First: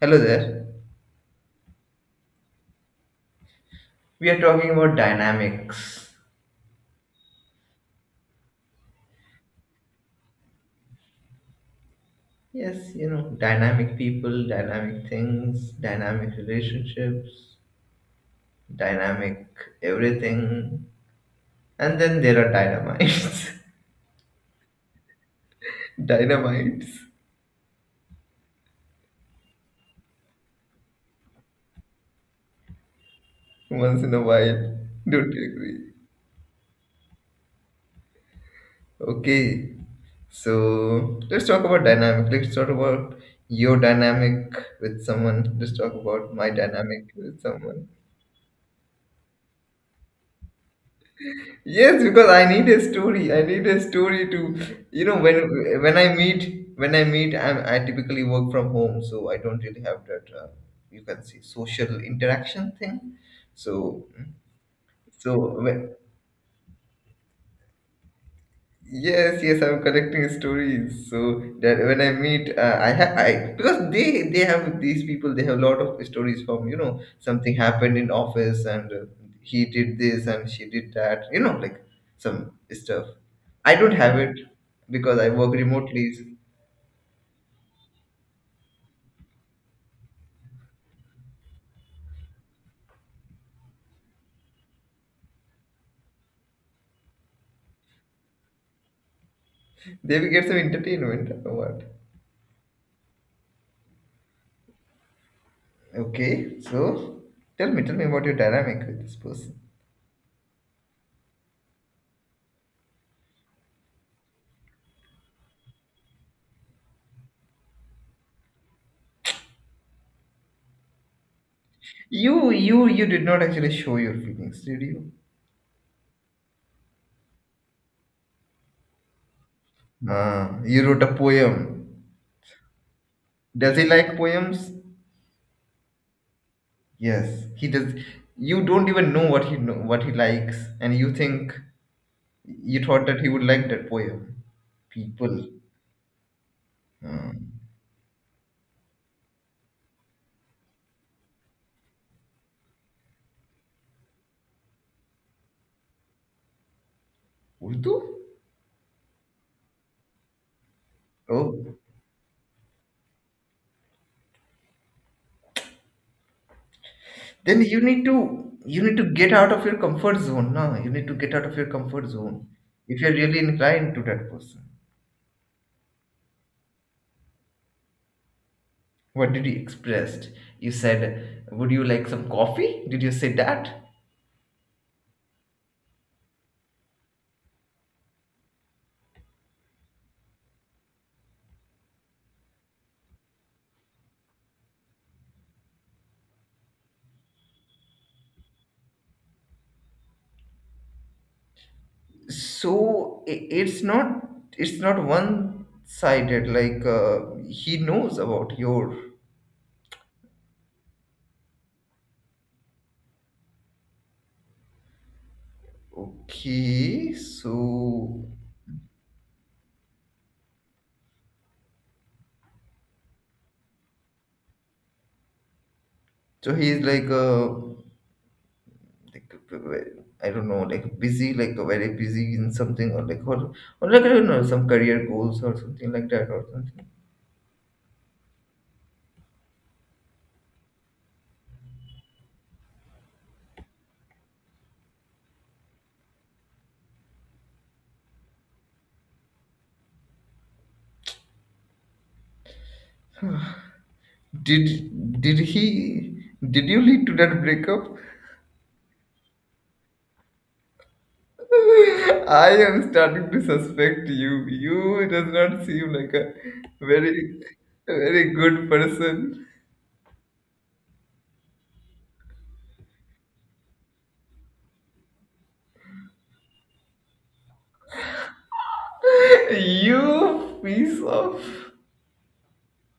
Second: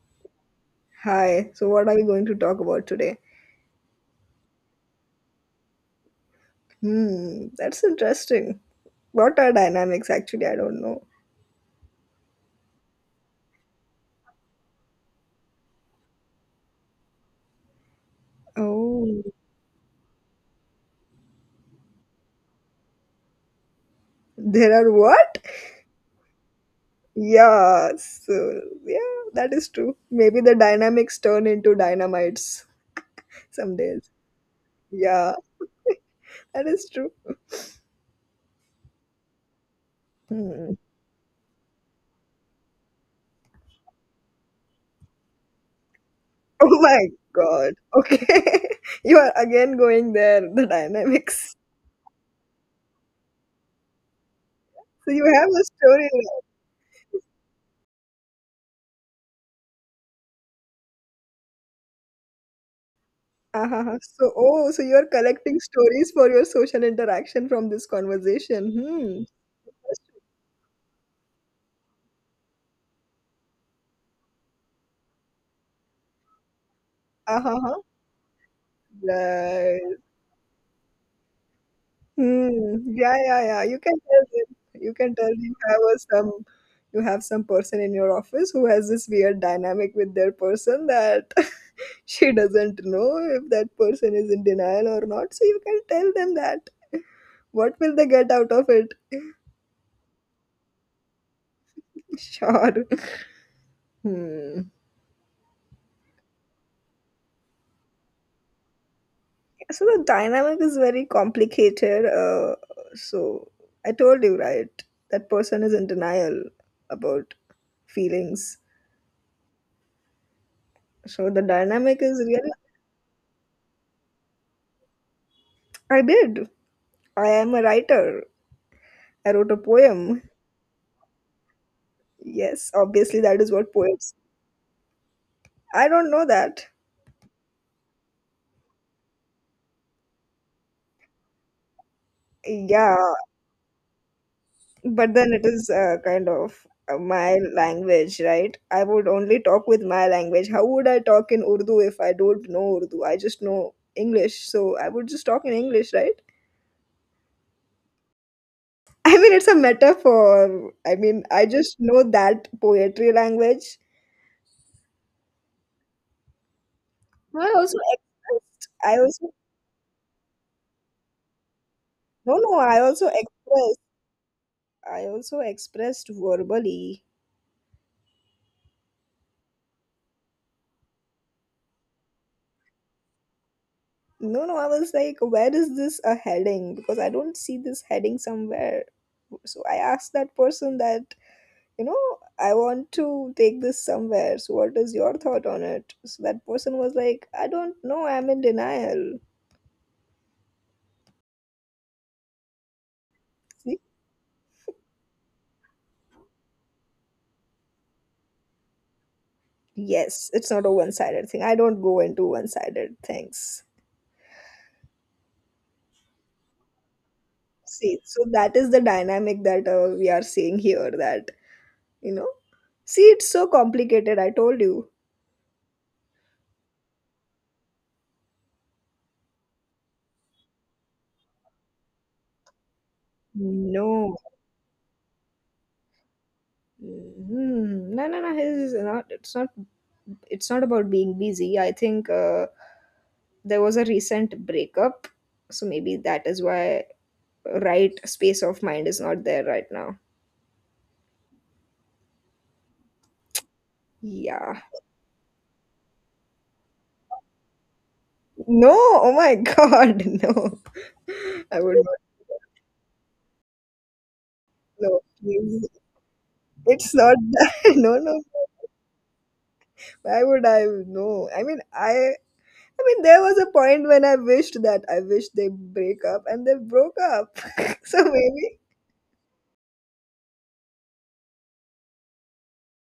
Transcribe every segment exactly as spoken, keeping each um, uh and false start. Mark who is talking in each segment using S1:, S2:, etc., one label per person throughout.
S1: Hello there.
S2: Hi, so what are we going to talk about today?
S1: We are talking about dynamics.
S2: Hmm, that's interesting. What are dynamics actually? I don't know.
S1: Yes, you know, dynamic people, dynamic things, dynamic relationships,
S2: Oh,
S1: dynamic everything. And then there are dynamites.
S2: there are what?
S1: Dynamites.
S2: Yeah, so yeah, that is true. Maybe the dynamics turn into dynamites some
S1: Once
S2: days.
S1: in a while. Don't
S2: Yeah,
S1: you agree?
S2: that is true.
S1: Okay.
S2: Hmm.
S1: So let's talk about dynamic. Let's talk about your dynamic with someone. Let's talk about my
S2: Oh my
S1: dynamic with
S2: God.
S1: someone.
S2: Okay. You are again going there, the dynamics.
S1: Yes, because I need a story. I need a story to, you
S2: So
S1: know,
S2: you
S1: when
S2: have a
S1: when
S2: story.
S1: I meet, when I meet, I'm, I typically work from home, so I don't really have that, uh, you can say, social interaction thing.
S2: Uh-huh.
S1: So,
S2: So, oh, so you're collecting
S1: so when,
S2: stories for your social interaction from this conversation.
S1: yes, yes, I'm collecting stories. So that when I meet, uh, I have I because they they have these people. They have a lot of stories from, you know,
S2: Hmm.
S1: something
S2: Uh-huh.
S1: happened in office, and uh, he
S2: Right.
S1: did this and she did that, you know, like some
S2: Hmm.
S1: stuff.
S2: Yeah, yeah, yeah.
S1: I
S2: You
S1: don't
S2: can
S1: have
S2: tell
S1: it
S2: them. You can
S1: because I
S2: tell
S1: work
S2: you have a,
S1: remotely.
S2: some you have some person in your office who has this weird dynamic with their person that she doesn't know if that person is in denial or not. So you can tell them that. What will they get out of it?
S1: They will get some entertainment. Or what?
S2: Sure. Hmm.
S1: Okay, so tell me, tell me about your dynamic with this person.
S2: So the dynamic is very complicated, uh, so I told you, right? That person is in denial about feelings, so the dynamic is really
S1: You you you did not actually show your feelings, did you?
S2: I did. I am a writer. I wrote a poem.
S1: Ah, you wrote a poem.
S2: Yes, obviously that is what
S1: Does he
S2: poets.
S1: like poems?
S2: I don't know that.
S1: Yes, he does. You don't even know what he know, what he likes, and you think you
S2: Yeah,
S1: thought that he would like that poem.
S2: but then it
S1: People,
S2: is, uh, kind of, uh, my
S1: um,
S2: language, right? I would only talk with my language. How would I talk in Urdu if I don't know Urdu? I just know English, so I would just talk in English, right?
S1: Urdu.
S2: I mean, it's a metaphor. I mean, I
S1: Oh,
S2: just know that poetry language. I
S1: then
S2: also
S1: you need to
S2: expressed,
S1: you
S2: I
S1: need to
S2: also
S1: get out of your comfort zone. No, you need to get out of your comfort
S2: no
S1: zone
S2: no I
S1: if
S2: also
S1: you're really
S2: expressed,
S1: inclined to that person.
S2: I also expressed verbally.
S1: What did you expressed? You said, "Would you like some coffee?" Did you say that?
S2: No no I was like, where is this a heading? Because I don't see this heading somewhere. So I asked that person that, you know, I want to take this somewhere. So what is your thought on it? So that person was like, I don't know, I'm in denial.
S1: So i-
S2: See?
S1: it's not, it's not one sided, like, uh, he knows about your,
S2: Yes, it's not a one-sided thing. I don't go into one-sided things.
S1: okay,
S2: See, so
S1: so
S2: that is the dynamic that, uh, we are seeing here, that, you know, see it's so complicated, I told you.
S1: so he's like uh like I don't know, like busy, like very busy in something, or like or, or like I
S2: No.
S1: don't know, some career goals or something like that, or something.
S2: Mm, no no no it's not, it's not, it's not about being busy. I think, uh, there was a recent breakup, so maybe that is why right space of mind is not there right now. Yeah.
S1: did did he did you lead to that breakup?
S2: No, oh my God, no. I would not
S1: I am starting to suspect you.
S2: know.
S1: You does not
S2: Please.
S1: seem like a
S2: It's not
S1: very,
S2: that. No, no.
S1: very good person.
S2: Why would I know? I mean, I. I mean, there was a point when I wished that I wished they break up, and they broke up. So maybe,
S1: You piece of.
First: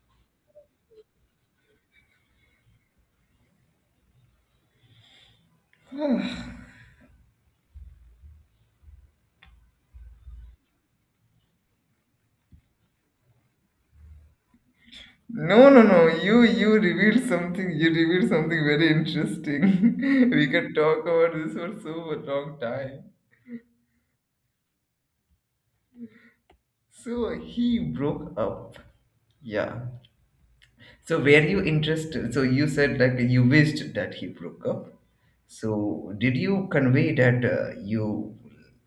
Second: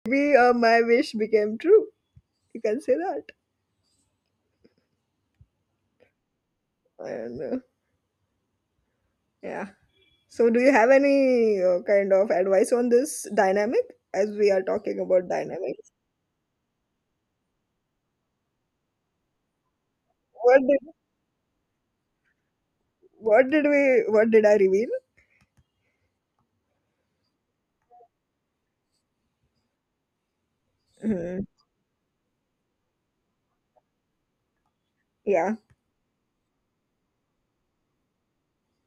S2: maybe, uh, my wish became true. You can say that. I don't know. Yeah. So, do you have any, uh, kind of advice on this dynamic? As we are talking about
S1: No, no,
S2: dynamics,
S1: no. You, you revealed something. You revealed something very interesting. We
S2: what
S1: can
S2: do
S1: talk about this for so long time.
S2: What did we? What did I reveal?
S1: So he broke up. Yeah. So were
S2: Hmm.
S1: you interested? So you said like you wished that he broke up.
S2: Yeah.
S1: So did you convey that, uh, you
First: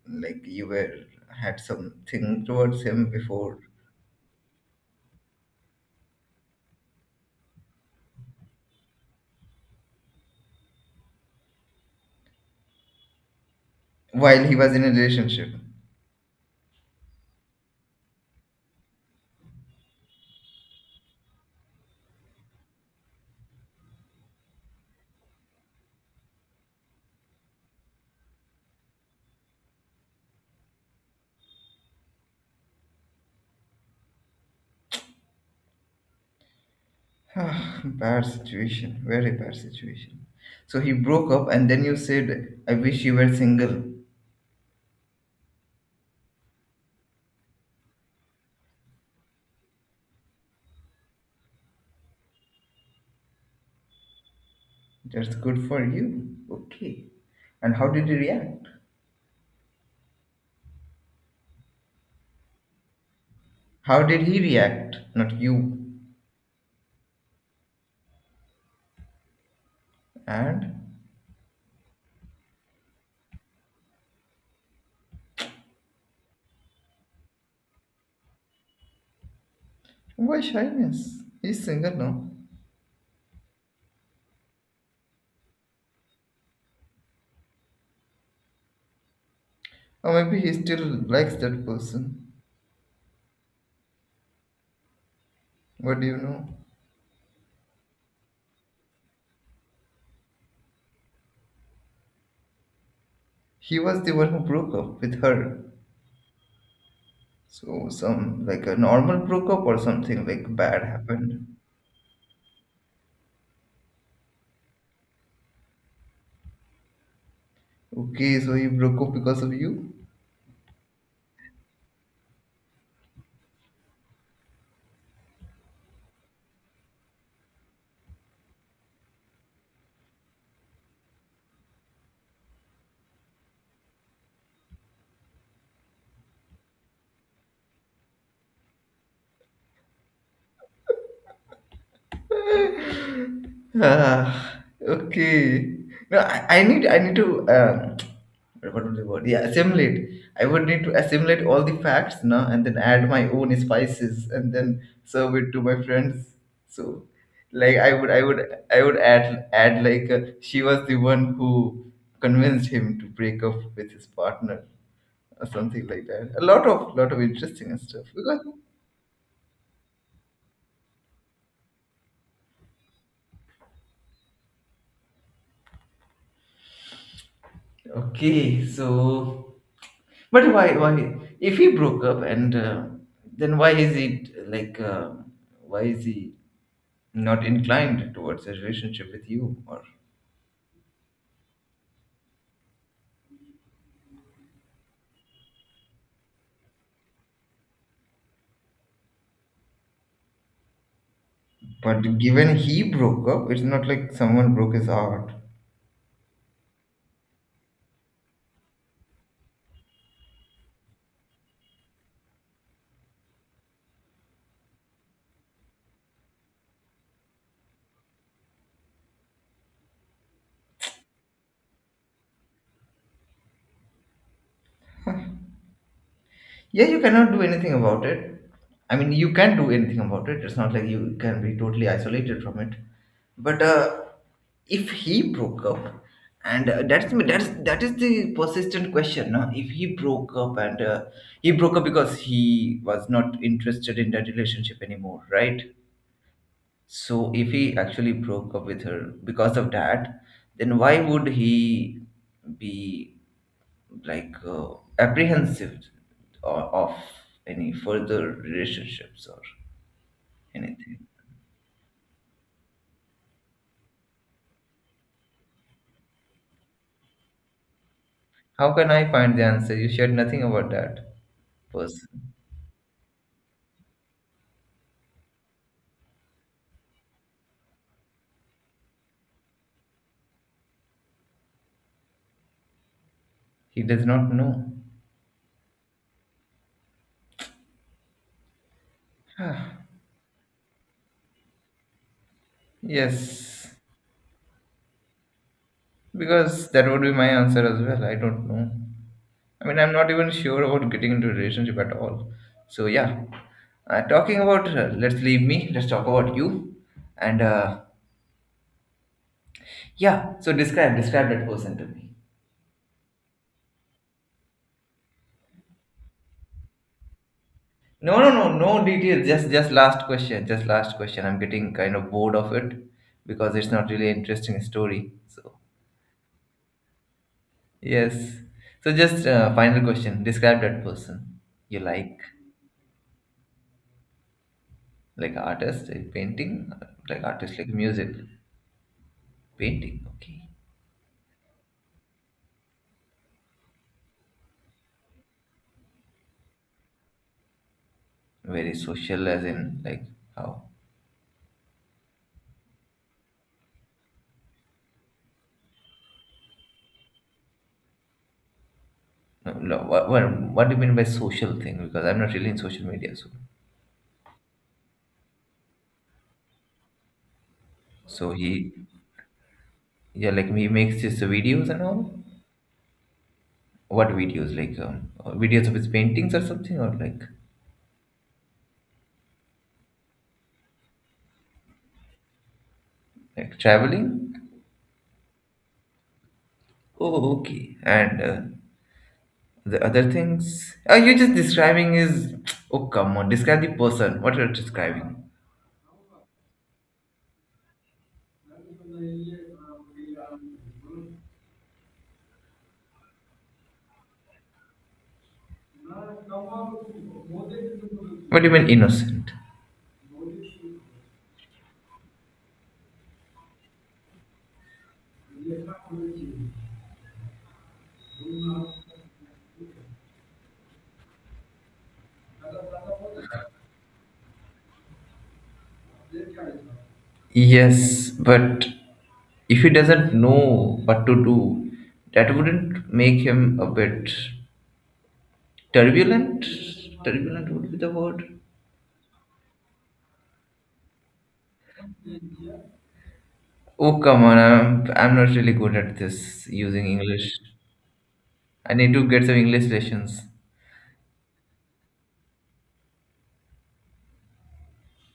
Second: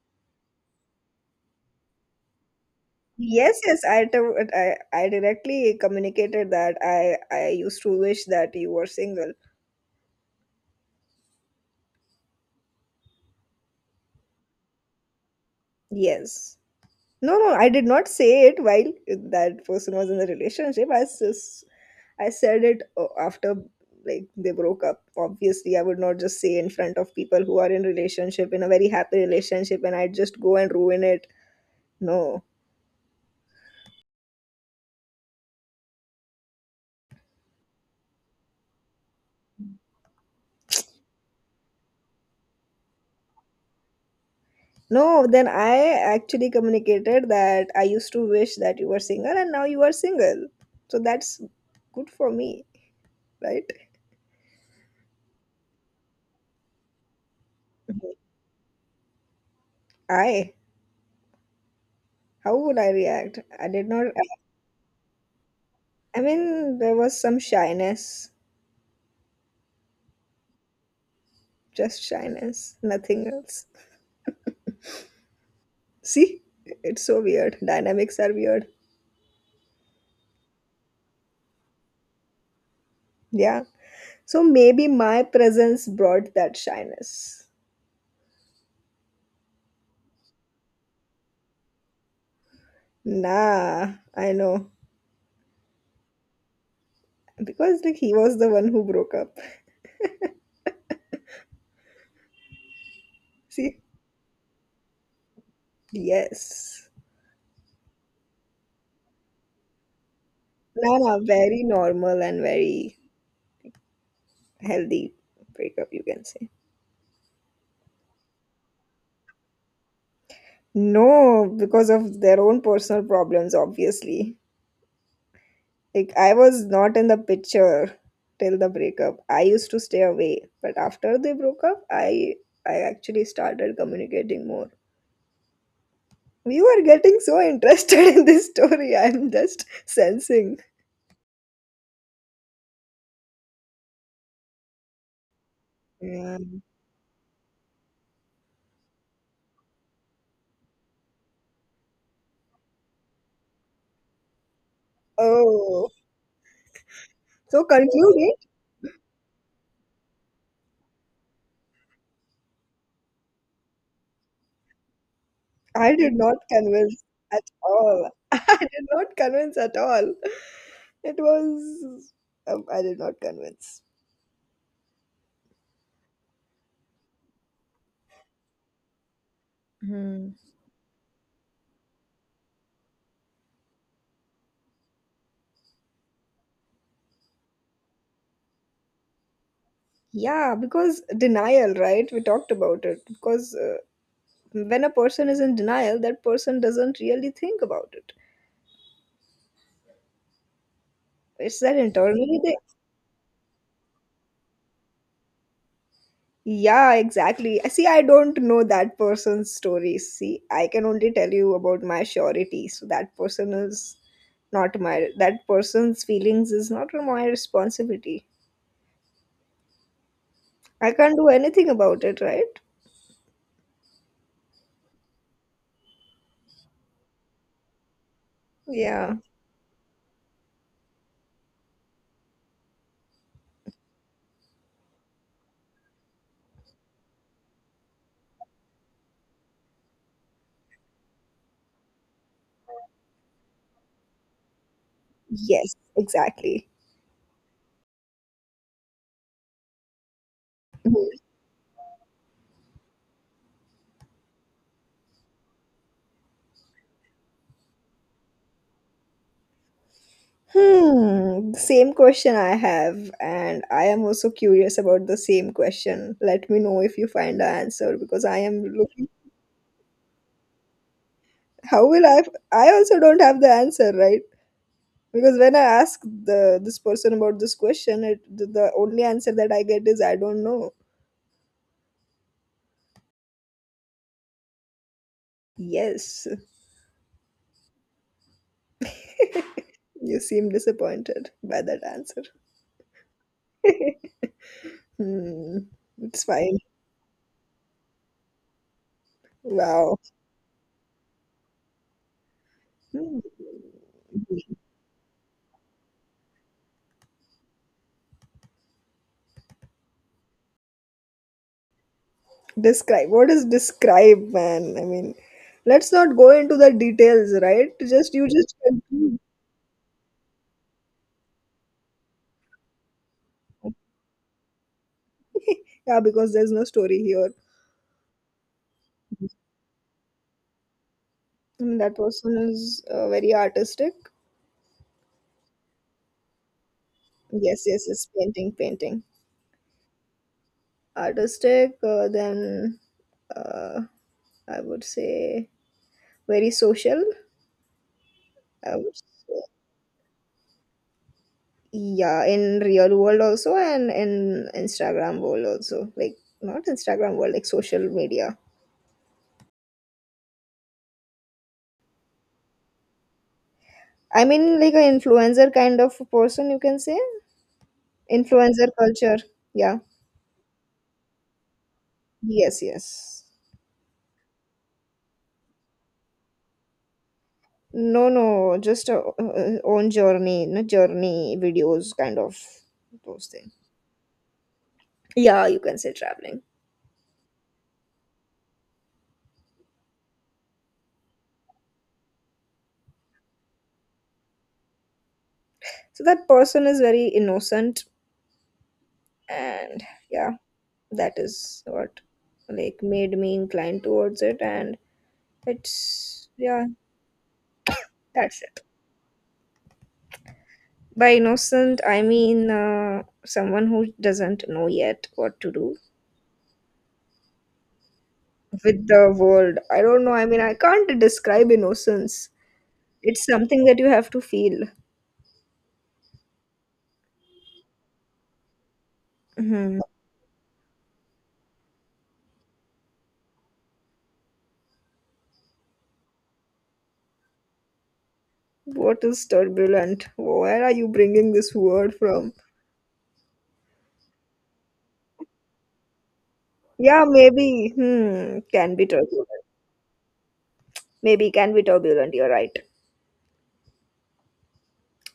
S1: like, you were, had something towards him
S2: Yes,
S1: before,
S2: yes. I, t- I I directly communicated that I I used to wish that you were single.
S1: while he was in a relationship?
S2: Yes. No, no. I did not say it while that person was in a relationship. I s- I said it, uh, after like they broke up. Obviously, I would not just say in front of people who are in relationship in a very happy relationship, and I'd just go and ruin it. No.
S1: Ah, bad situation, very bad situation. So he broke up, and then you said, "I wish you were single."
S2: No, then I actually communicated that I used to wish that you were single and now you are single. So that's good for me, right?
S1: That's good for you. Okay. And how did he react?
S2: I, how would I react? I did
S1: How
S2: not,
S1: did he react? Not you.
S2: I mean, there was some shyness,
S1: And
S2: just shyness, nothing else. See, it's so weird. Dynamics are weird.
S1: why shyness? He's single now.
S2: Yeah. So maybe my presence brought that shyness.
S1: Or maybe he still likes that person.
S2: Nah, I know.
S1: What do you know?
S2: Because like he was the one who broke up. See?
S1: He was the one who broke up with her.
S2: Yes.
S1: So some like a normal broke up or something, like bad
S2: No, no,
S1: happened.
S2: very normal and very healthy breakup, you can say.
S1: Okay, so he broke up because of you?
S2: No, because of their own personal problems, obviously. Like, I was not in the picture till the breakup. I used to stay away, but after they broke up, I I actually started communicating more. We are getting so interested in this story. I'm just sensing.
S1: Ah, okay. No,
S2: Yeah.
S1: I, I need, I need to, um, what was the word? Yeah, assimilate. I would need to assimilate all the facts, no, and then add my own spices and then serve it to my
S2: Oh,
S1: friends. So,
S2: so
S1: like I would
S2: conclude
S1: I
S2: it.
S1: would I would add, add like, uh, she was the one who convinced him to break up with his partner or something
S2: I
S1: like
S2: did
S1: that.
S2: not
S1: A lot of,
S2: convince
S1: lot of
S2: at
S1: interesting stuff,
S2: all.
S1: because
S2: I did not convince at all. It was. Um, I did not convince.
S1: okay, so
S2: Hmm.
S1: but why why if he broke up, and uh, then why is he like, uh, why is he not inclined towards a relationship with you, or
S2: Yeah, because denial, right? We talked about it. Because, uh, when a person is in denial, that person doesn't really think about it. It's that
S1: but
S2: internally they.
S1: given he broke up, it's not like someone broke his heart.
S2: Yeah, exactly. I see, I don't know that person's story. See, I can only tell you about my surety. So that person is not my. That person's feelings is not my responsibility. I can't do anything about it, right?
S1: Yeah, you cannot do anything about it. I mean,
S2: Yeah.
S1: you can do anything about it. It's not like you can be totally isolated from it. But uh, if he broke up, and uh, that's, that's that is the persistent question. No? If he broke up, and uh, he broke up because he was not interested in that relationship anymore, right?
S2: Yes, exactly.
S1: So if he actually broke up with her because of that, then why would he be like, uh, apprehensive o- of any further relationships or anything.
S2: Hmm, same question I have, and I am also curious about the same question. Let me know if you find the answer because I am
S1: How can
S2: looking.
S1: I find the answer? You shared nothing about that
S2: How will I?
S1: person.
S2: I also don't have the answer, right? Because when I ask the this person about this question, it the, the only answer that I get is I don't know.
S1: He does not know.
S2: Yes, you seem disappointed by that answer.
S1: Yes,
S2: Hmm, it's fine.
S1: because that would be my answer as well. I don't know. I mean, I'm
S2: Wow.
S1: not even sure about getting into a relationship at all. So
S2: Hmm.
S1: yeah, uh, talking about, uh, let's leave me. Let's talk about you. And uh, yeah, so describe describe that person to me.
S2: Describe. What is describe, man? I mean, let's not go into the details, right? Just
S1: No,
S2: you
S1: no,
S2: just
S1: no, no
S2: conclude.
S1: details. Just, just last question. Just last question. I'm getting kind of bored of it, because it's not really interesting story. So
S2: Yeah, because there's no story here.
S1: yes. So just, uh, final question. Describe that person
S2: And
S1: you
S2: that
S1: like,
S2: person is, uh, very artistic.
S1: like artist, like painting, like artist,
S2: Yes,
S1: like
S2: yes, yes.
S1: music,
S2: Painting, painting.
S1: painting. Okay.
S2: Artistic. Uh, then, uh, I would say very social.
S1: Very
S2: I would
S1: social,
S2: say,
S1: as in like how?
S2: yeah, in real world also, and in Instagram world also. Like not Instagram world, like social media.
S1: No, no, what, what, what do you mean by social thing? Because I'm not really in social media, so
S2: I mean, like an influencer kind of person, you can say?
S1: so he
S2: Influencer culture. Yeah.
S1: yeah, like he makes his videos and all.
S2: Yes, yes.
S1: What videos? Like, um, uh, videos of his paintings or something, or like
S2: No, no, just, uh, uh, own journey, no journey videos, kind of those things.
S1: like traveling?
S2: Yeah, you can say traveling.
S1: Oh, okay. And uh, the other things? Are you just describing his? Oh, come on! Describe the person. What are you describing?
S2: So that person is very innocent, and yeah, that is what like made me inclined towards it, and it's yeah,
S1: What
S2: that's
S1: do you
S2: it.
S1: mean innocent?
S2: By innocent, I mean, uh, someone who doesn't know yet what to do with the world. I don't know. I mean, I can't describe innocence. It's something that you have to feel.
S1: Yes, but if he
S2: Mhm.
S1: doesn't know what to do, that wouldn't make him a bit turbulent. Turbulent would be the word.
S2: What is turbulent? Where are you bringing this word from?
S1: Oh come on! I'm I'm not really good at this using
S2: Yeah,
S1: English.
S2: maybe. Hmm, can
S1: I
S2: be
S1: need to get some
S2: turbulent.
S1: English lessons.
S2: Maybe can be turbulent. You're right.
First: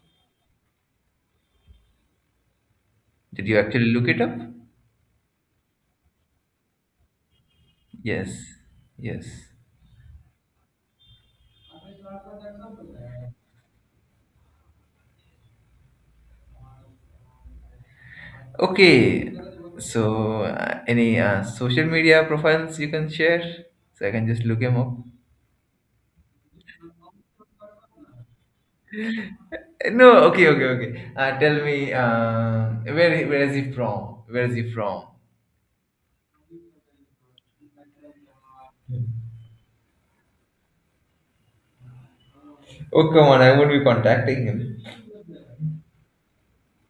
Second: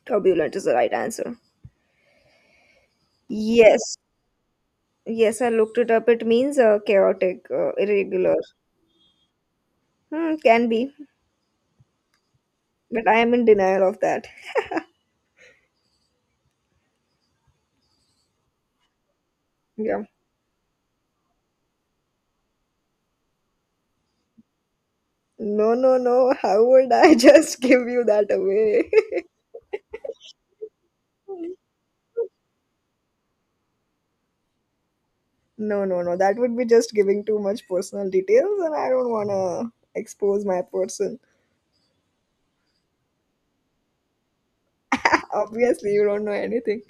S2: Turbulent is the right answer.
S1: Did you actually
S2: Yes.
S1: look it up?
S2: Yes, I looked it up. It means, uh, chaotic, uh, irregular.
S1: Yes. Yes.
S2: Hmm, can be. But I am in denial of that.
S1: Okay.
S2: Yeah.
S1: So, uh, any, uh, social media profiles you can share? So I can just look him up.
S2: No, no, no. How would I just give you that away?
S1: Uh, No. Okay. Okay. Okay. Uh, tell me. Uh, where Where is he from? Where is he from?
S2: No, no, no. That would be just giving too much personal details, and I don't want to expose my person.
S1: Oh come on! I won't be contacting him.
S2: Obviously, you don't know anything.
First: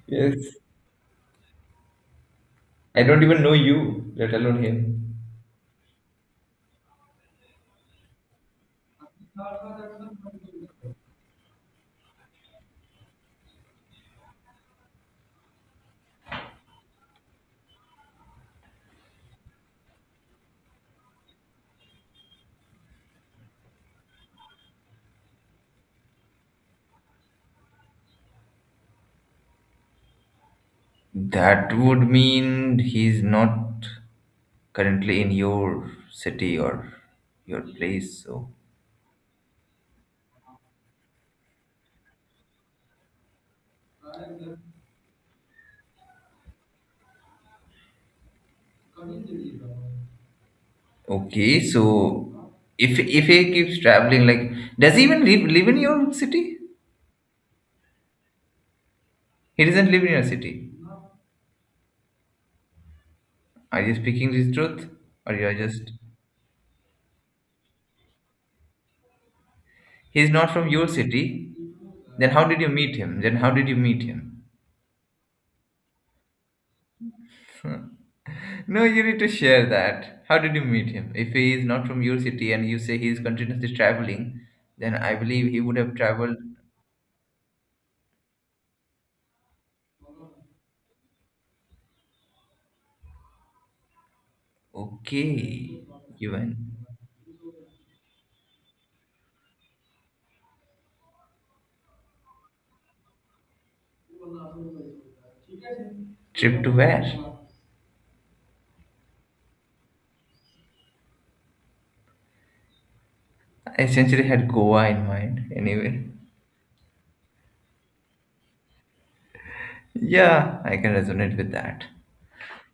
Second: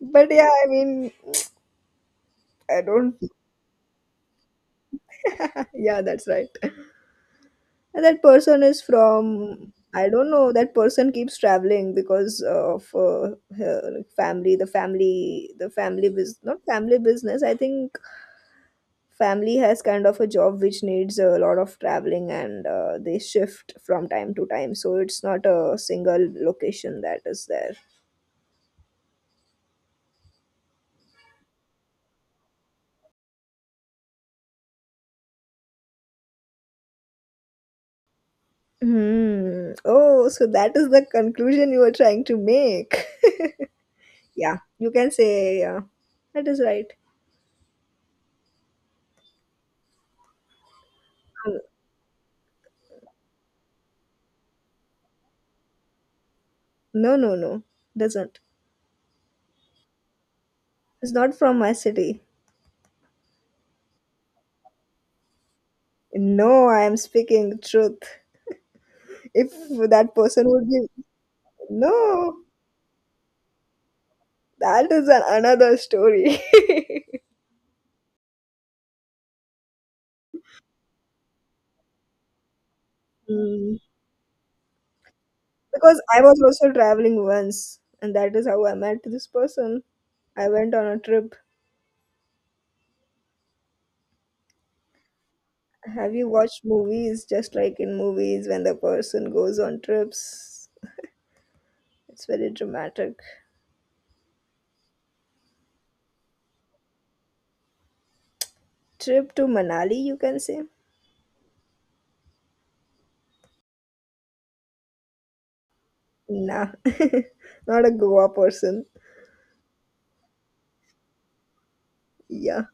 S2: But yeah,
S1: Yes.
S2: I mean, I
S1: I
S2: don't.
S1: don't even know you, let alone him.
S2: Yeah, that's right. And that person is from. I don't know. That person keeps traveling because of, uh, her family. The family, the family business, not family business. I think family has kind of a job which needs a lot of traveling and, uh, they shift from time to time, so it's not a single location that is there.
S1: That would mean he's not currently in your city or your place. So
S2: Hmm. Oh, so that is the conclusion you were trying to make. Yeah, you can say, yeah, that is right. Um,
S1: okay, so if if he keeps traveling, like does he even live live in your city?
S2: no no no doesn't.
S1: He doesn't live in your city.
S2: It's not from my city.
S1: Are you speaking the truth, or you are just?
S2: No, I am speaking truth. If that
S1: He's
S2: person
S1: not from
S2: would be
S1: your city. Then
S2: no
S1: how did you meet him? Then how did you meet him?
S2: that is an, another story.
S1: No, you need to share that. How did you meet him? If he is not from your city and you say he is continuously
S2: Hmm.
S1: traveling, then I believe he would have
S2: Because I
S1: traveled.
S2: was also traveling once, and that is how I met this person. I went on a trip.
S1: Okay,
S2: Have you
S1: even
S2: watched movies? Just like in movies when the person goes on trips? It's very dramatic.
S1: trip to where?
S2: Trip to Manali, you can say?
S1: I essentially had Goa in mind anyway.
S2: Nah, not a Goa person.
S1: Yeah, I can resonate with that.
S2: Yeah,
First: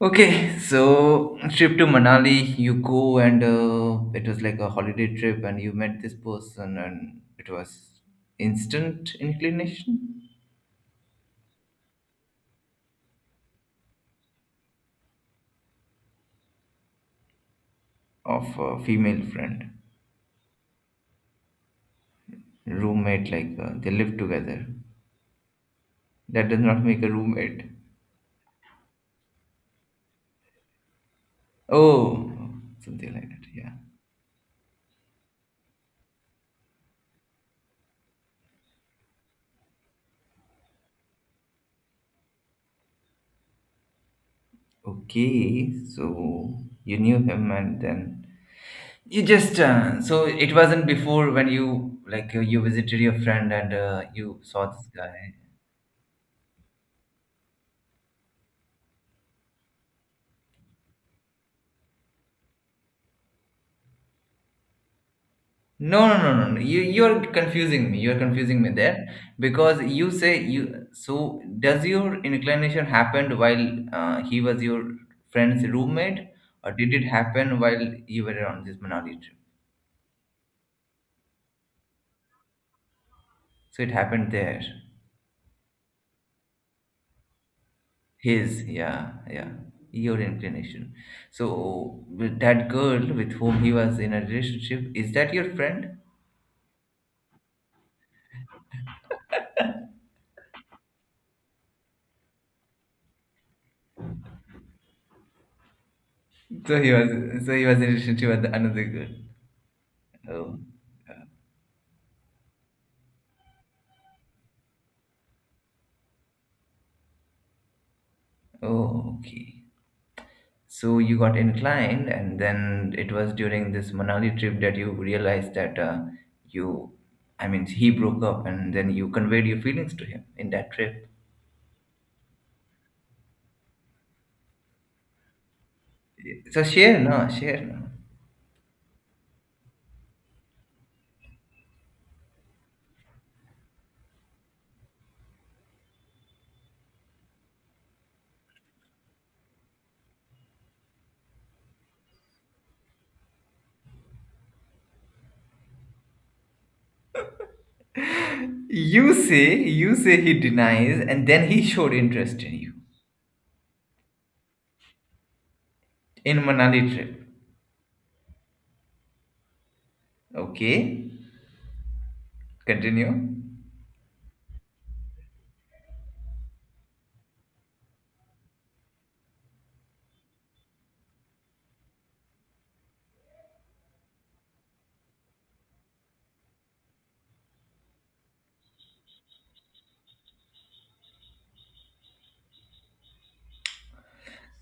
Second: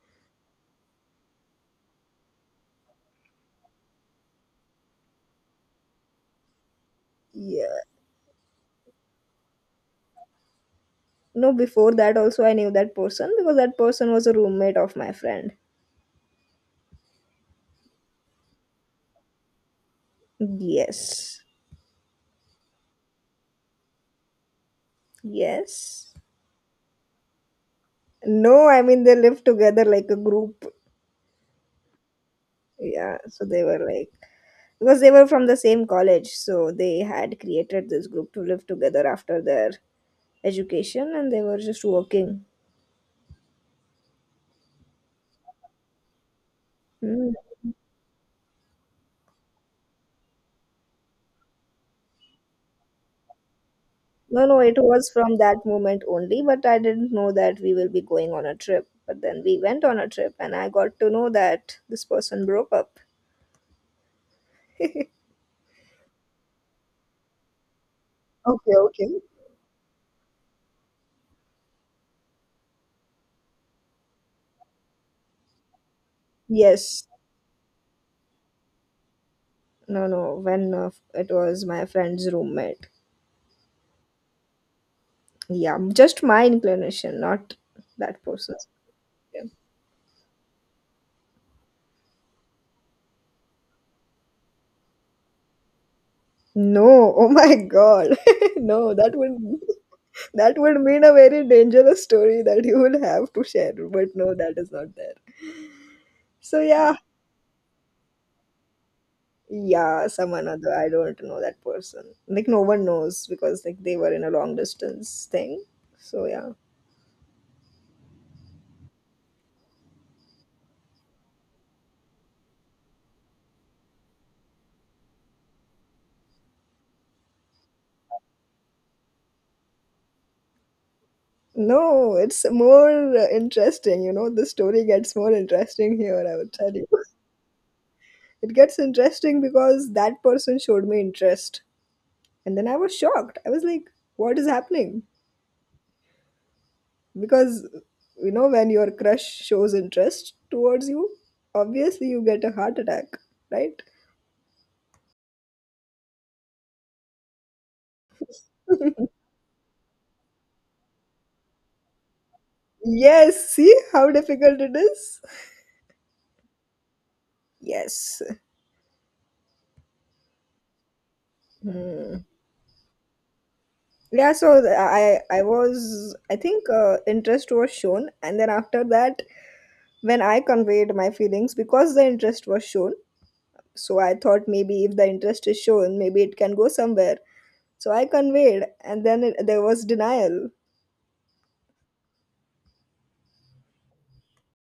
S1: Okay, so trip to Manali, you go, and uh, it was like a holiday trip, and you met this person, and it
S2: yeah.
S1: was instant inclination
S2: No, before that also I knew that person because that person was a roommate of my friend.
S1: of a female friend.
S2: Yes,
S1: Roommate, like, uh, they live together.
S2: yes.
S1: That does not make a roommate.
S2: No, I mean they lived together like a group.
S1: Oh, something
S2: Yeah,
S1: like
S2: so
S1: that.
S2: they
S1: Yeah.
S2: were like because they were from the same college, so they had created this group to live together after their education and they were just working.
S1: Okay, so you knew
S2: Hmm.
S1: him, and then you just, uh, so it wasn't before when you like, uh, you visited your friend and, uh, you
S2: no no
S1: saw
S2: it
S1: this
S2: was
S1: guy.
S2: from that moment only, but I didn't know that we will be going on a trip, but then we went on a trip and I got to know that this person broke up.
S1: No, no, no, no, no. You, you're confusing me. You're confusing me
S2: Okay,
S1: there,
S2: okay.
S1: because you say you. So does your inclination happened while, uh, he was your friend's roommate, or did
S2: Yes.
S1: it happen while you were on this Manali trip?
S2: No no when, uh, it was my friend's roommate.
S1: So it happened there.
S2: Yeah, just my inclination, not that
S1: His,
S2: person's.
S1: yeah, yeah. Your inclination. So with that girl with whom he was in a relationship, is that your friend?
S2: No. Oh my God. No, that would That would mean a very dangerous story that you will have to share, but no, that is not there. So
S1: So he
S2: yeah,
S1: was. So he was in a relationship with another girl.
S2: yeah, some
S1: Oh,
S2: another. I don't know that person. Like no one knows because like they were in a long distance thing. So yeah.
S1: oh, okay. So you got inclined, and then it was during this Manali trip that you realized that, uh, you, I mean, he broke up, and then you conveyed your feelings to him in that trip.
S2: No, it's more, uh, interesting, you know. The story gets more interesting here, I would
S1: So
S2: tell you.
S1: share now, share now.
S2: It gets interesting because that person showed me interest. And then I was shocked. I was like, what is happening? Because you know when your crush shows interest towards you, obviously you get a heart attack, right?
S1: You say, you say he denies, and then he showed interest in you
S2: Yes, see how difficult it is.
S1: in Manali trip.
S2: Yes.
S1: Okay,
S2: Hmm.
S1: continue.
S2: yeah so th- i i was, I think, uh, interest was shown, and then after that, when I conveyed my feelings, because the interest was shown, so I thought maybe if the interest is shown, maybe it can go somewhere. So I conveyed, and then it, there was denial.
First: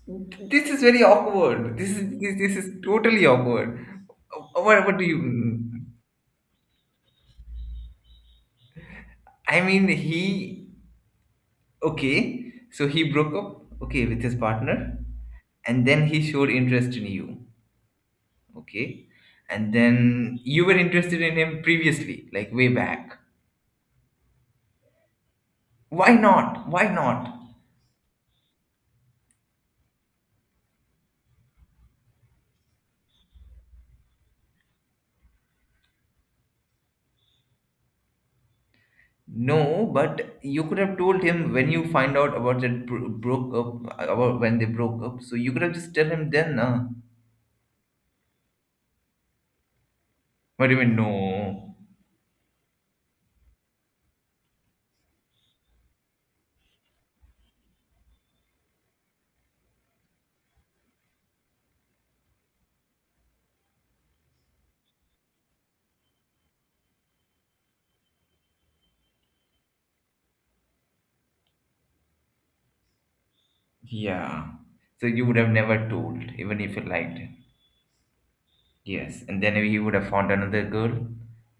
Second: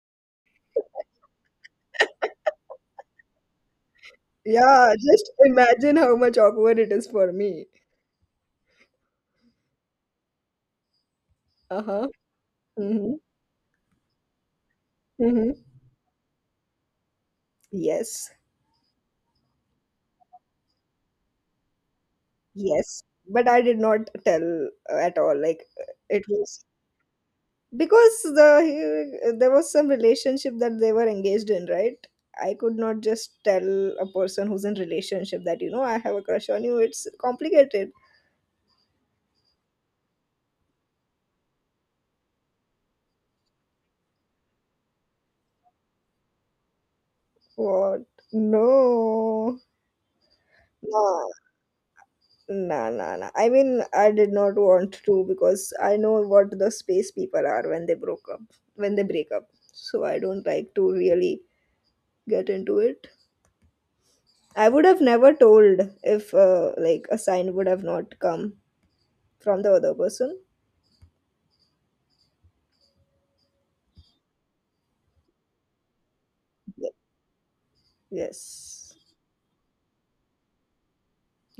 S1: This is very awkward. This is this, this is totally awkward. What
S2: Yeah,
S1: what do
S2: just
S1: you?
S2: imagine how much awkward it is for me.
S1: I mean, he
S2: Uh-huh.
S1: okay, so he
S2: Hmm.
S1: broke up, okay, with his partner,
S2: Hmm.
S1: and then he showed interest in you,
S2: Yes.
S1: okay, and then you were interested in him previously, like way
S2: Yes.
S1: back.
S2: But I did not tell, uh, at all. Like, uh,
S1: Why
S2: it was,
S1: not? Why not?
S2: because the he- there was some relationship that they were engaged in, right? I could not just tell a person who's in relationship that, you know, I have a crush on you. It's complicated.
S1: No, but you could have told him when you find out about that bro- broke up, about when they broke up. So you could have just tell him then, uh,
S2: What? No.
S1: what do you mean?
S2: No.
S1: No,
S2: Nah, nah, nah. I mean, I did not want to, because I know what the space people are when they broke up, when they break up. So I don't like to really get into it. I would have never told if, uh, like, a sign would have not come from the other person.
S1: yeah. So you would have never told, even if you
S2: Ye-
S1: liked him.
S2: Yes.
S1: Yes, and then he would have found another girl,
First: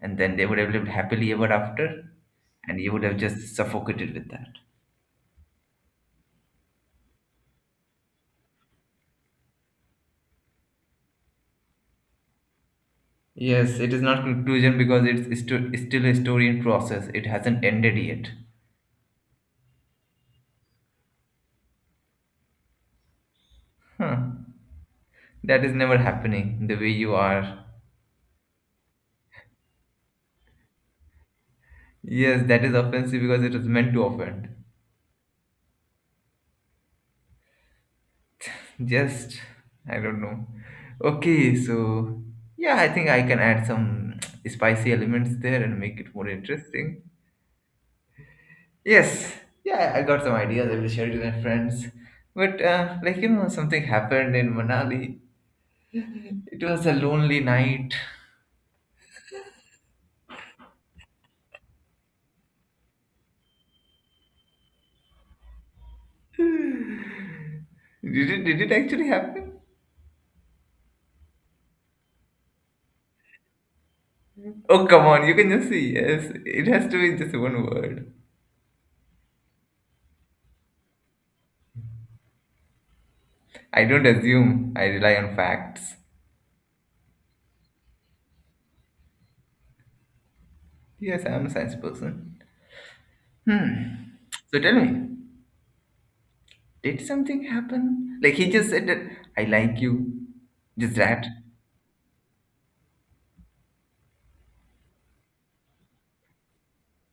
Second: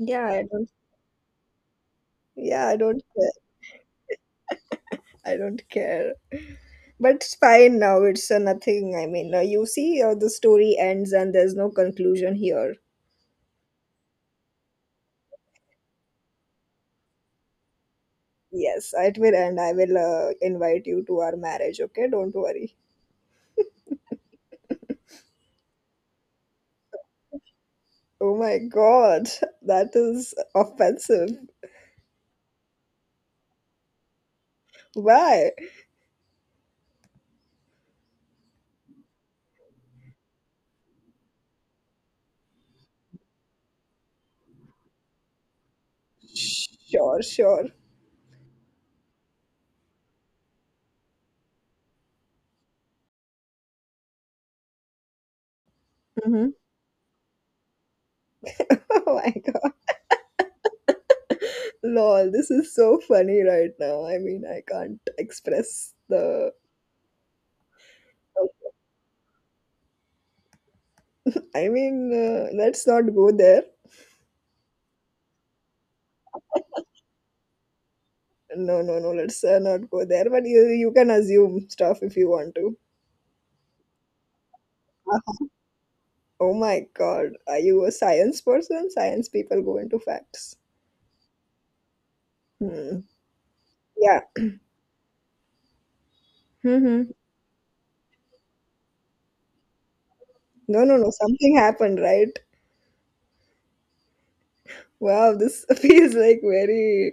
S1: and then
S2: I
S1: they would
S2: don't.
S1: have lived happily ever after,
S2: Yeah, I
S1: and you
S2: don't
S1: would have
S2: care.
S1: just suffocated with that.
S2: I don't care. But it's fine now. It's, uh, nothing. I mean, uh, you see, uh, the story ends and there's no conclusion here.
S1: Yes, it is not conclusion because it's stu- still a story in process. It hasn't ended yet.
S2: Yes, it will end. I will uh, invite you to our marriage, okay? Don't worry.
S1: Huh. That is never happening the way you are.
S2: Oh my god, that is offensive.
S1: Yes, that is offensive because it was meant to offend.
S2: Why?
S1: Just, I don't know. Okay, so yeah, I think I can add some spicy elements there and make it more interesting.
S2: Sure, sure.
S1: Yes, yeah, I got some ideas. I will share it with my friends. But uh, like you know, something happened in Manali.
S2: Hmm.
S1: It was a lonely night.
S2: Oh my god. Lol, this is so funny right now. I mean, I can't express the.
S1: Did it? Did it actually happen?
S2: I mean, uh, let's not go there.
S1: Oh, come on, you can just see. Yes, it has to be just one word.
S2: No, no, no, let's uh, not go there. But you, you can assume stuff if you want to.
S1: I don't assume. I rely
S2: Uh-huh.
S1: on facts.
S2: Oh my god, are you a science person? Science people go into facts.
S1: Yes, I'm a science person.
S2: Hmm.
S1: Hmm.
S2: Yeah.
S1: So tell me, did
S2: Mm-hmm.
S1: something happen? Like he just said that I like you.
S2: No,
S1: Just
S2: no, no.
S1: that.
S2: Something happened, right? Wow, this feels like very,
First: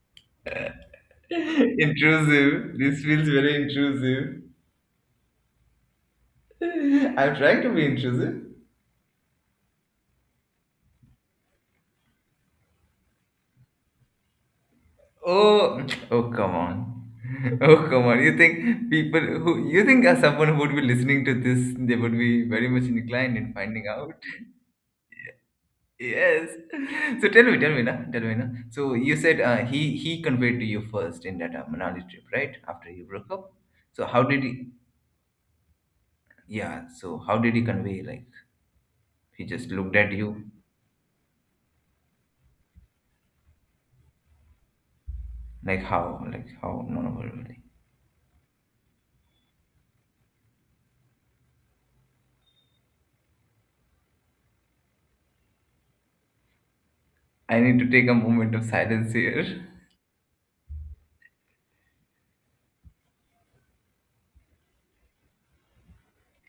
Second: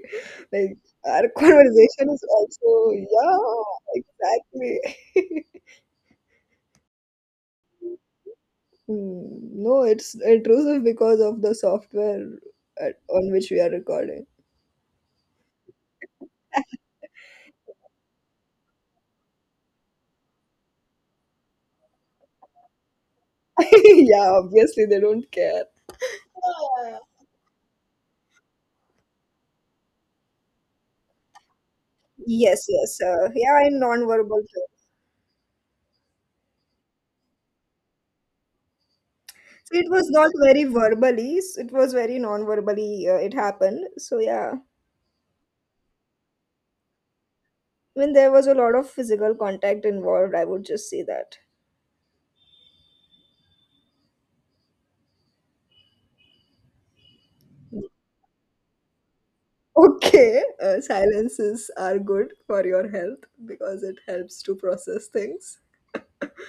S2: like, our conversation is
S1: intrusive.
S2: also,
S1: This feels very
S2: yeah,
S1: intrusive.
S2: exactly.
S1: I'm trying to be intrusive.
S2: Hmm. No, it's intrusive because of the software at, on which we are recording.
S1: Oh, oh, come on. Oh, come on. You think people who you think uh, someone who would be listening to this, they would be very much inclined in finding out.
S2: Yeah, obviously they don't care.
S1: Yes.
S2: Yeah.
S1: So tell me, tell me now, tell me now. So you said uh, he he conveyed to you first in that uh, Manali trip, right?
S2: Yes,
S1: After
S2: yes.
S1: you
S2: Uh,
S1: broke up.
S2: yeah, in
S1: So how
S2: non-verbal
S1: did
S2: too.
S1: he? Yeah. So how did he convey? Like he just
S2: So it
S1: looked
S2: was
S1: at
S2: not
S1: you.
S2: very verbally. s- It was very non-verbally. Uh, it happened. So yeah.
S1: Like how? Like how? No, no, no, no.
S2: When there was a lot of physical contact involved, I would just say that.
S1: I need to take a moment of silence here.
S2: Okay, uh, silences are good for your health, because it helps to process things.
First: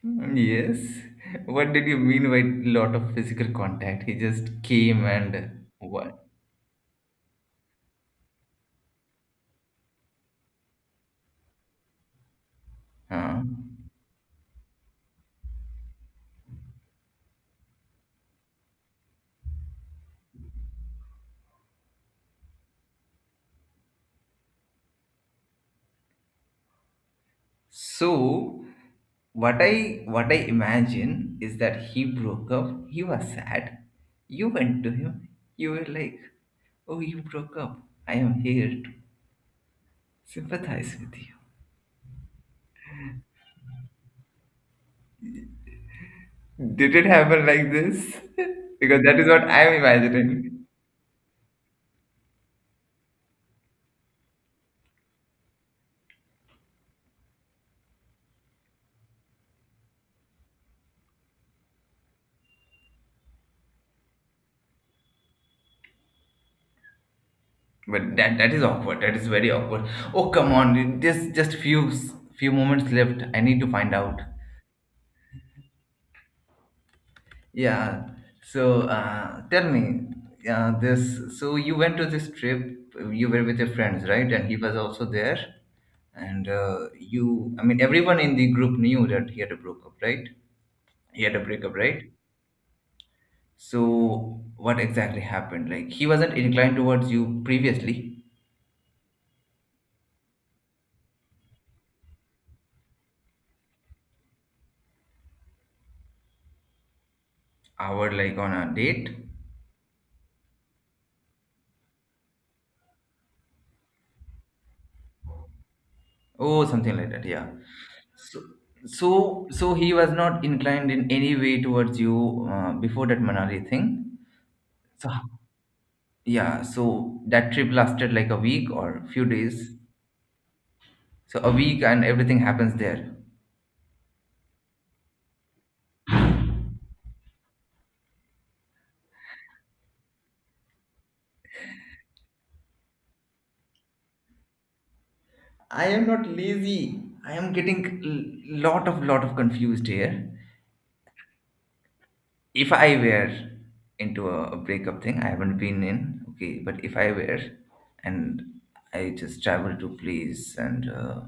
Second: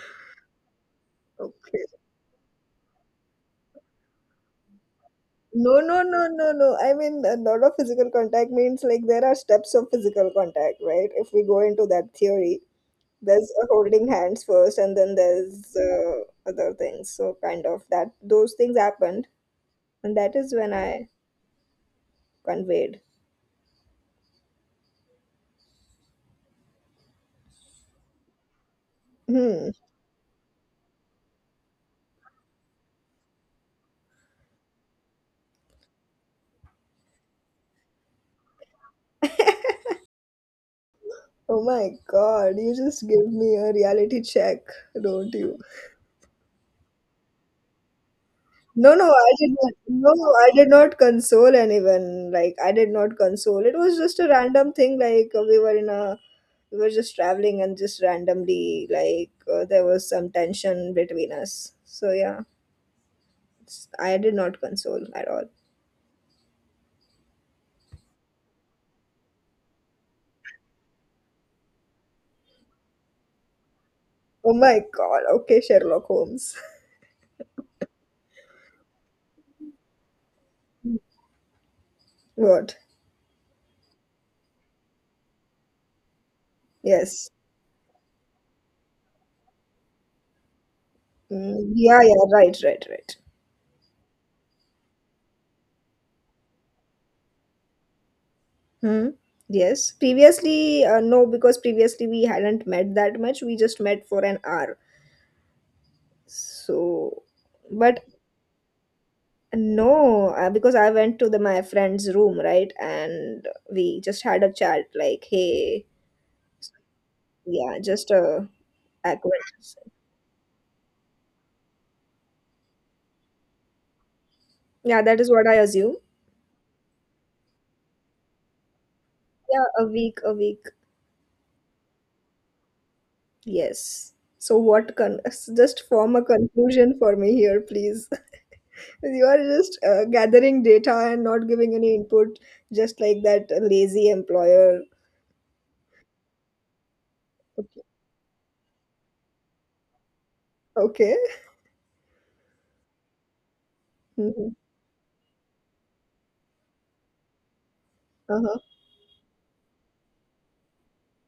S1: Mm, yes. What
S2: Okay.
S1: did you mean by lot of physical contact? He just came and
S2: No, no, no,
S1: what?
S2: no, no. I mean, a lot of physical contact means like there are steps of physical contact, right? If we go into that theory,
S1: Huh?
S2: there's a holding hands first, and then there's uh, other things. So, kind of that, those things happened, and that is when I conveyed.
S1: So what
S2: Hmm.
S1: I what I imagine is that he broke up. He was sad. You went to him. You were like, "Oh, you broke up. I am here to sympathize with
S2: Oh my god, you just give me a reality check, don't you?
S1: you." Did it happen like this?
S2: No,
S1: Because
S2: no,
S1: that is
S2: I
S1: what
S2: did
S1: I
S2: not,
S1: am
S2: no, I
S1: imagining.
S2: did not console anyone. Like, I did not console. It was just a random thing. Like, uh, we were in a, we were just traveling and just randomly, like, uh, there was some tension between us. So, yeah, it's- I did not console at all.
S1: But that that is awkward. That is very awkward. Oh, come on, dude. There's just few few moments left. I need to find out.
S2: Oh my god, okay, Sherlock Holmes.
S1: Yeah. So uh, tell me, uh, this. So you went to this trip.
S2: What?
S1: You were with your friends, right? And he was also there. And uh,
S2: Yes.
S1: you, I mean, everyone in the group knew that he had a breakup, right? He had a
S2: Mm,
S1: breakup,
S2: yeah,
S1: right?
S2: yeah, right, right, right.
S1: So what exactly happened? Like he wasn't inclined towards you previously.
S2: Hmm. Yes. Previously, uh, no, because previously we hadn't met that much. We just met for an hour. So, but
S1: Hour like on a date.
S2: no, uh, because I went to the my friend's room, right? And we just had a chat like, hey,
S1: Oh,
S2: so,
S1: something like that. Yeah.
S2: yeah, just
S1: So,
S2: a
S1: so, so
S2: acquaintance.
S1: he was not inclined in any way towards you uh, before that Manali thing.
S2: Yeah,
S1: So,
S2: that is what I assume.
S1: yeah. So that trip lasted like a week or few
S2: Yeah,
S1: days.
S2: a week, a week.
S1: So a week and everything happens there.
S2: Yes. So what con just form a conclusion for me here, please. You are just uh, gathering data and not giving any input, just like that lazy employer.
S1: I am not lazy. I am
S2: Okay.
S1: getting l- lot of lot of confused here.
S2: Okay.
S1: If I were into a,
S2: Mhm.
S1: a breakup thing, I haven't been in. Okay, but if I were,
S2: Uh-huh.
S1: and I just travel to place and. Uh,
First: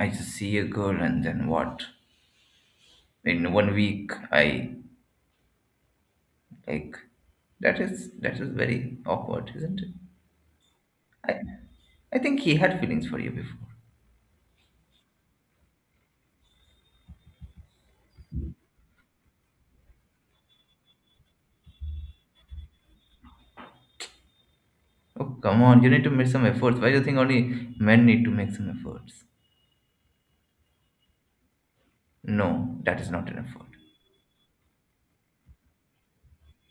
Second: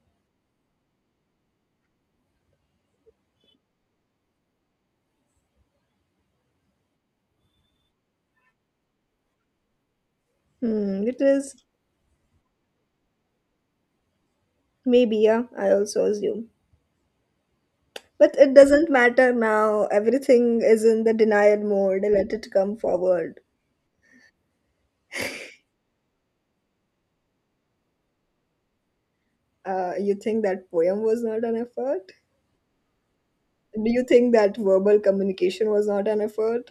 S1: I just see a girl and then what? In one week, I like that is that is very awkward, isn't it?
S2: Hmm, it
S1: I
S2: is,
S1: I think he had feelings for you before.
S2: maybe, yeah, I also assume. But it doesn't matter now. Everything is in the denial mode. Let it come forward.
S1: Oh, come on, you need to make some efforts. Why do you think only men need to make some efforts?
S2: Uh, you think that poem was not an effort?
S1: No, that is not an effort.
S2: Do you think that verbal communication was not an effort?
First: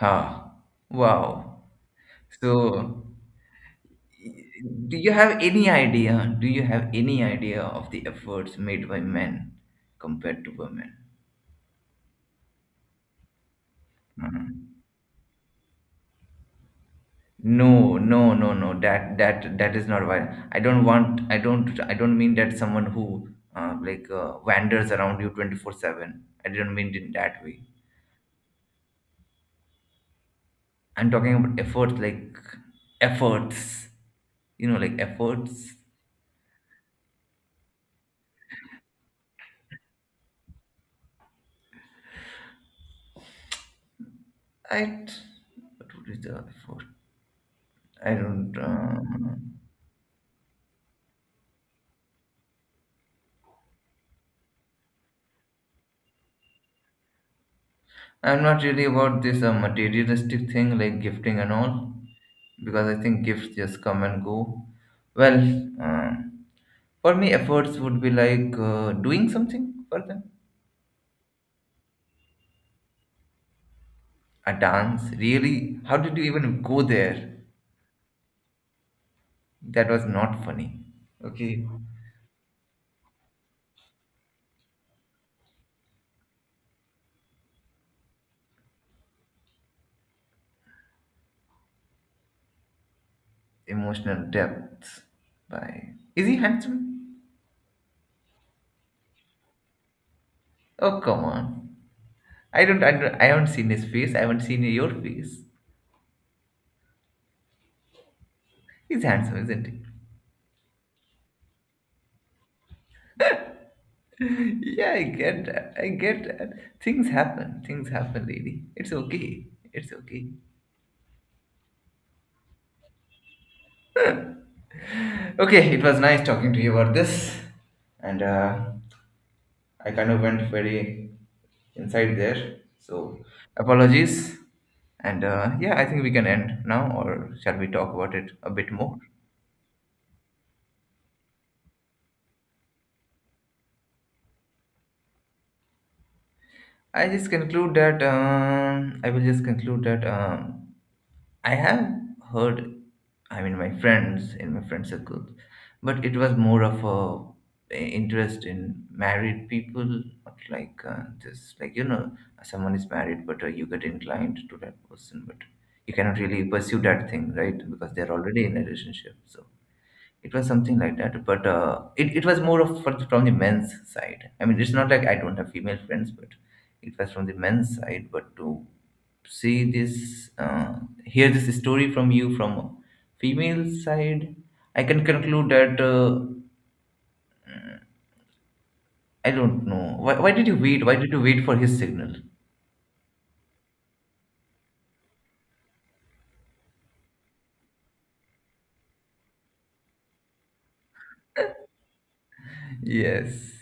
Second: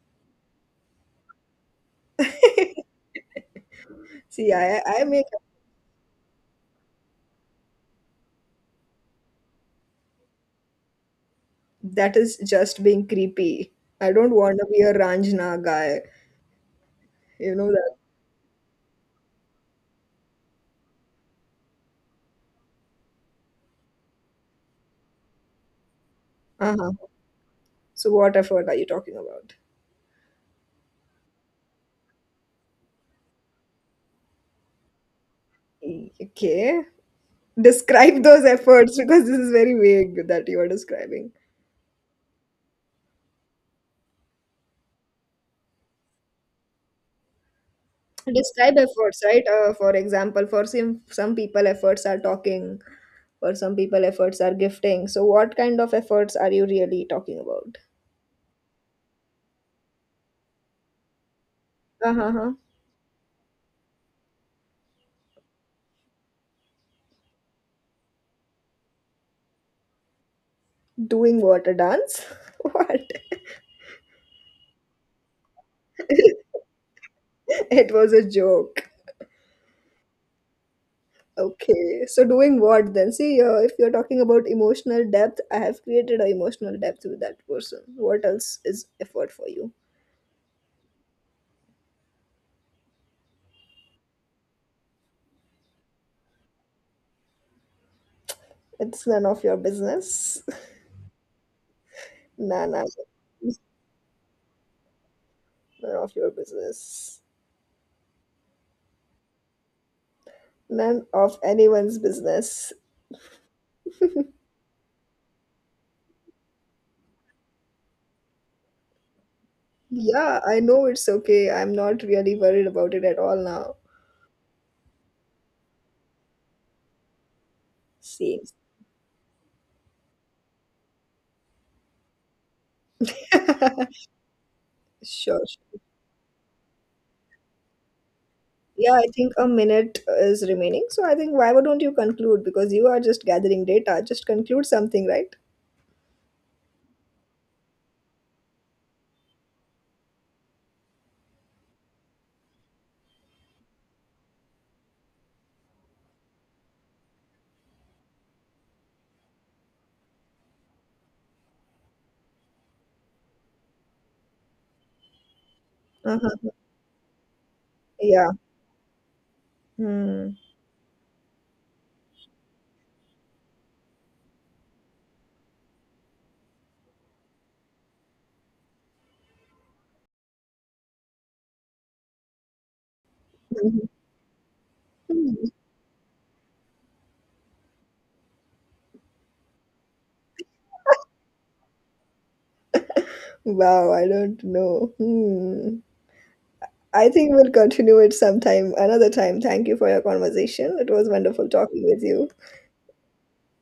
S1: Ah, wow. So,
S2: See, I,
S1: do
S2: I
S1: you
S2: make
S1: have any idea? Do you have any idea of the efforts made by men compared to women?
S2: that is just being creepy. I don't want to
S1: Mhm.
S2: be a Ranjana guy. You know.
S1: No, no, no, no. That that that is not why. I don't want. I don't. I don't mean that someone who uh, like uh, wanders around you twenty four seven. I didn't
S2: Uh-huh.
S1: mean it in that way.
S2: So what effort are you talking about?
S1: I'm talking about efforts, like efforts. You know, like efforts.
S2: E- Okay. Describe those efforts, because this is very vague that you are describing.
S1: I. What would be the effort? I don't.
S2: Describe efforts, right?
S1: Um,
S2: Uh, for example, for some some people efforts are talking, for some people efforts are gifting. So what kind of efforts are you really talking about?
S1: I'm not really about this uh, materialistic thing like gifting and all
S2: Uh-huh.
S1: because I think gifts just come and go. Well. um For me, efforts would be like uh, doing something for them.
S2: Doing what? A dance? What?
S1: A dance, really? How did you even go there?
S2: It was a joke.
S1: That was not funny. Okay.
S2: Okay, so doing what then? See, uh, if you're talking about emotional depth, I have created an emotional depth with that person. What else is effort for you?
S1: Emotional depth. Bye. Is he handsome?
S2: It's none of your business.
S1: Oh, come on. I
S2: Nah,
S1: don't,
S2: nah,
S1: I don't, I haven't seen his face. I haven't seen your face.
S2: none of your business.
S1: He's handsome, isn't he?
S2: None of anyone's business.
S1: yeah, I get that. I get that. Things happen. Things happen, lady. It's okay. It's okay.
S2: Yeah, I know it's okay. I'm not really worried about it at all now.
S1: Okay, it was nice talking to you about this. And,
S2: Seems.
S1: uh, I kind of went very inside there. So apologies. And
S2: Sure,
S1: uh, yeah,
S2: sure.
S1: I think we can end now, or shall we talk about it a bit
S2: Yeah,
S1: more?
S2: I think a minute is remaining. So I think why don't you conclude? Because you are just gathering data. Just conclude something, right?
S1: I just conclude that um, I will just conclude that um, I have heard, I mean, my friends in my friend circles, but it was more of a interest in married people, not like uh, this, like you know, someone is married, but uh, you get inclined to that person, but you cannot really
S2: Uh-huh.
S1: pursue that thing, right? Because they're
S2: Yeah.
S1: already in a relationship, so it
S2: Hmm.
S1: was something like that, but uh, it, it was more of for, the, from the men's side. I mean, it's not like I don't have female friends, but it was from the men's side. But to see this, uh, hear this story from you from a female
S2: Mhm.
S1: side, I can conclude that uh, I don't know. Why, why did you wait? Why did you wait for his signal?
S2: Wow, I don't know. Hmm. I think we'll continue it sometime, another time. Thank you for your conversation. It was wonderful talking with you.
S1: Yes.